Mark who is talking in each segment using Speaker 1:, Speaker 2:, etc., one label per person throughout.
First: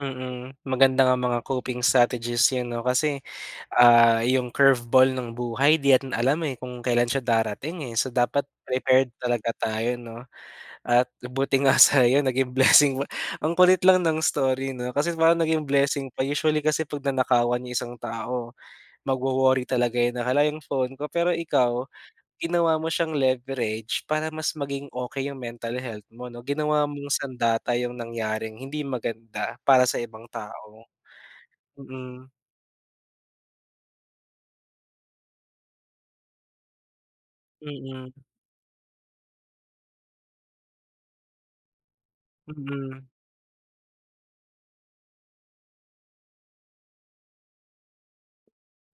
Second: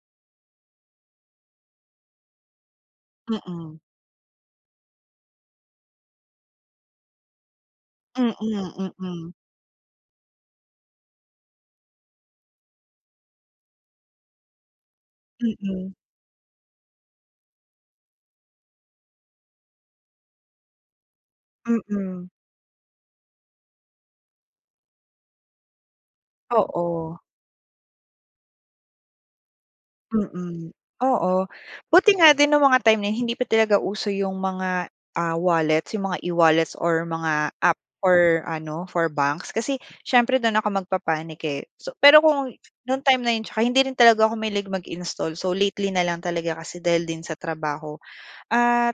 Speaker 1: Mm. Maganda nga mga coping strategies yan 'no. Kasi,
Speaker 2: Mm.
Speaker 1: ah, yung curve ball ng buhay di natin alam, eh, kung kailan siya darating, eh. So,
Speaker 2: Mm,
Speaker 1: dapat prepared
Speaker 2: mm.
Speaker 1: talaga tayo 'no. At buti nga sa'yo naging blessing. Ang kulit lang ng story 'no, kasi parang naging
Speaker 2: Mm.
Speaker 1: blessing pa. Usually kasi 'pag nanakawan yung isang tao, magwo-worry talaga yun. Na, "Hala, yung phone ko." Pero ikaw,
Speaker 2: Mm.
Speaker 1: ginawa mo siyang leverage para mas maging okey yung mental health mo 'no. Ginawa mong
Speaker 2: Oo.
Speaker 1: sandata 'yong nangyaring hindi maganda para sa ibang
Speaker 2: Mm,
Speaker 1: tao,
Speaker 2: oo. Buti
Speaker 1: mm.
Speaker 2: nga din nung mga time na yun hindi pa talaga uso yung mga, ah, wallets. Yung mga e-wallets or mga app
Speaker 1: Mm.
Speaker 2: or ano, for banks. Kasi siyempre, dun ako magpa-panic, eh. So, pero kung nung
Speaker 1: Mm.
Speaker 2: time na yun tsaka hindi rin talaga ako mahilig mag-install. So, lately na lang talaga kasi dahil din sa trabaho. At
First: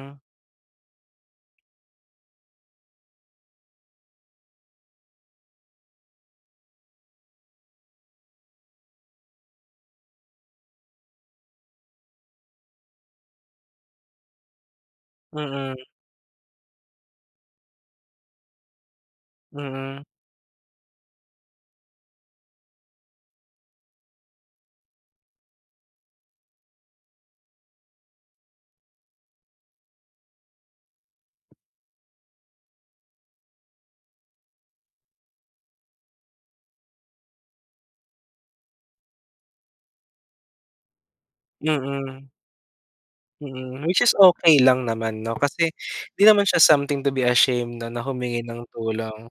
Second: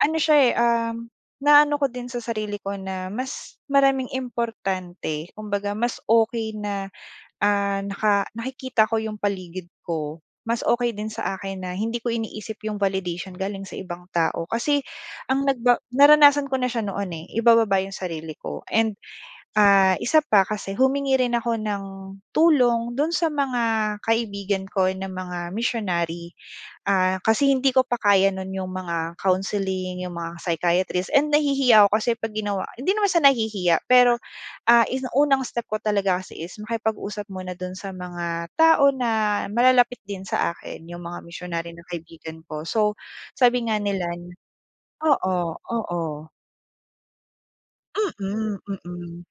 Speaker 2: ano siya, eh, uhm, na ano ko din sa sarili ko na mas maraming importante. Kumbaga, mas okey na, ah, naka nakikita ko yung paligid ko. Mas okey din sa akin na hindi ko iniisip yung validation galing sa ibang tao. Kasi ang
Speaker 1: Mm.
Speaker 2: nagba naranasan ko na siya noon, eh. Ibababa yung sarili ko and, ah,
Speaker 1: Mm.
Speaker 2: isa pa kasi humingi rin ako ng tulong dun sa mga kaibigan ko na mga missionary. Ah, kasi hindi ko pa kaya nun yung mga counseling, yung mga psychiatrist and nahihiya ako kasi pag ginawa hindi naman siya nahihiya, pero, ah, ini unang step ko talaga kasi is makipag-usap muna dun sa mga tao na malalapit din sa akin, yung mga missionary na
Speaker 1: Mm.
Speaker 2: kaibigan ko. So, sabi nga
Speaker 1: Mm. Which
Speaker 2: nila
Speaker 1: is
Speaker 2: n
Speaker 1: okey lang naman 'no,
Speaker 2: oo
Speaker 1: kasi di
Speaker 2: oo.
Speaker 1: naman siya something to be ashamed 'no, na humingi
Speaker 2: Mm,
Speaker 1: ng
Speaker 2: mm.
Speaker 1: tulong.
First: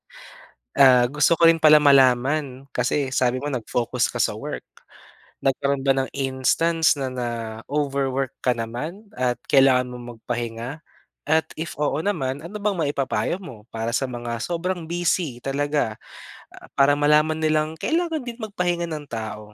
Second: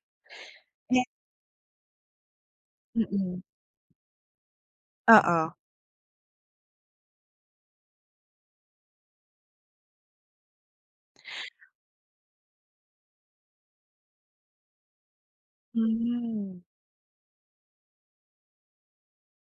Speaker 2: 'Yan
Speaker 1: Ah, gusto ko rin pala malaman, kasi sabi
Speaker 2: Mm.
Speaker 1: mo nag-focus ka sa work,
Speaker 2: Oo.
Speaker 1: nagkaroon ba ng instance na na-overwork ka naman at kailangan mo magpahinga? At if oo naman, ano bang maipapayo mo para sa mga sobrang busy talaga,
Speaker 2: Hmm.
Speaker 1: ah, para malaman nilang kailangan din magpahinga ng tao?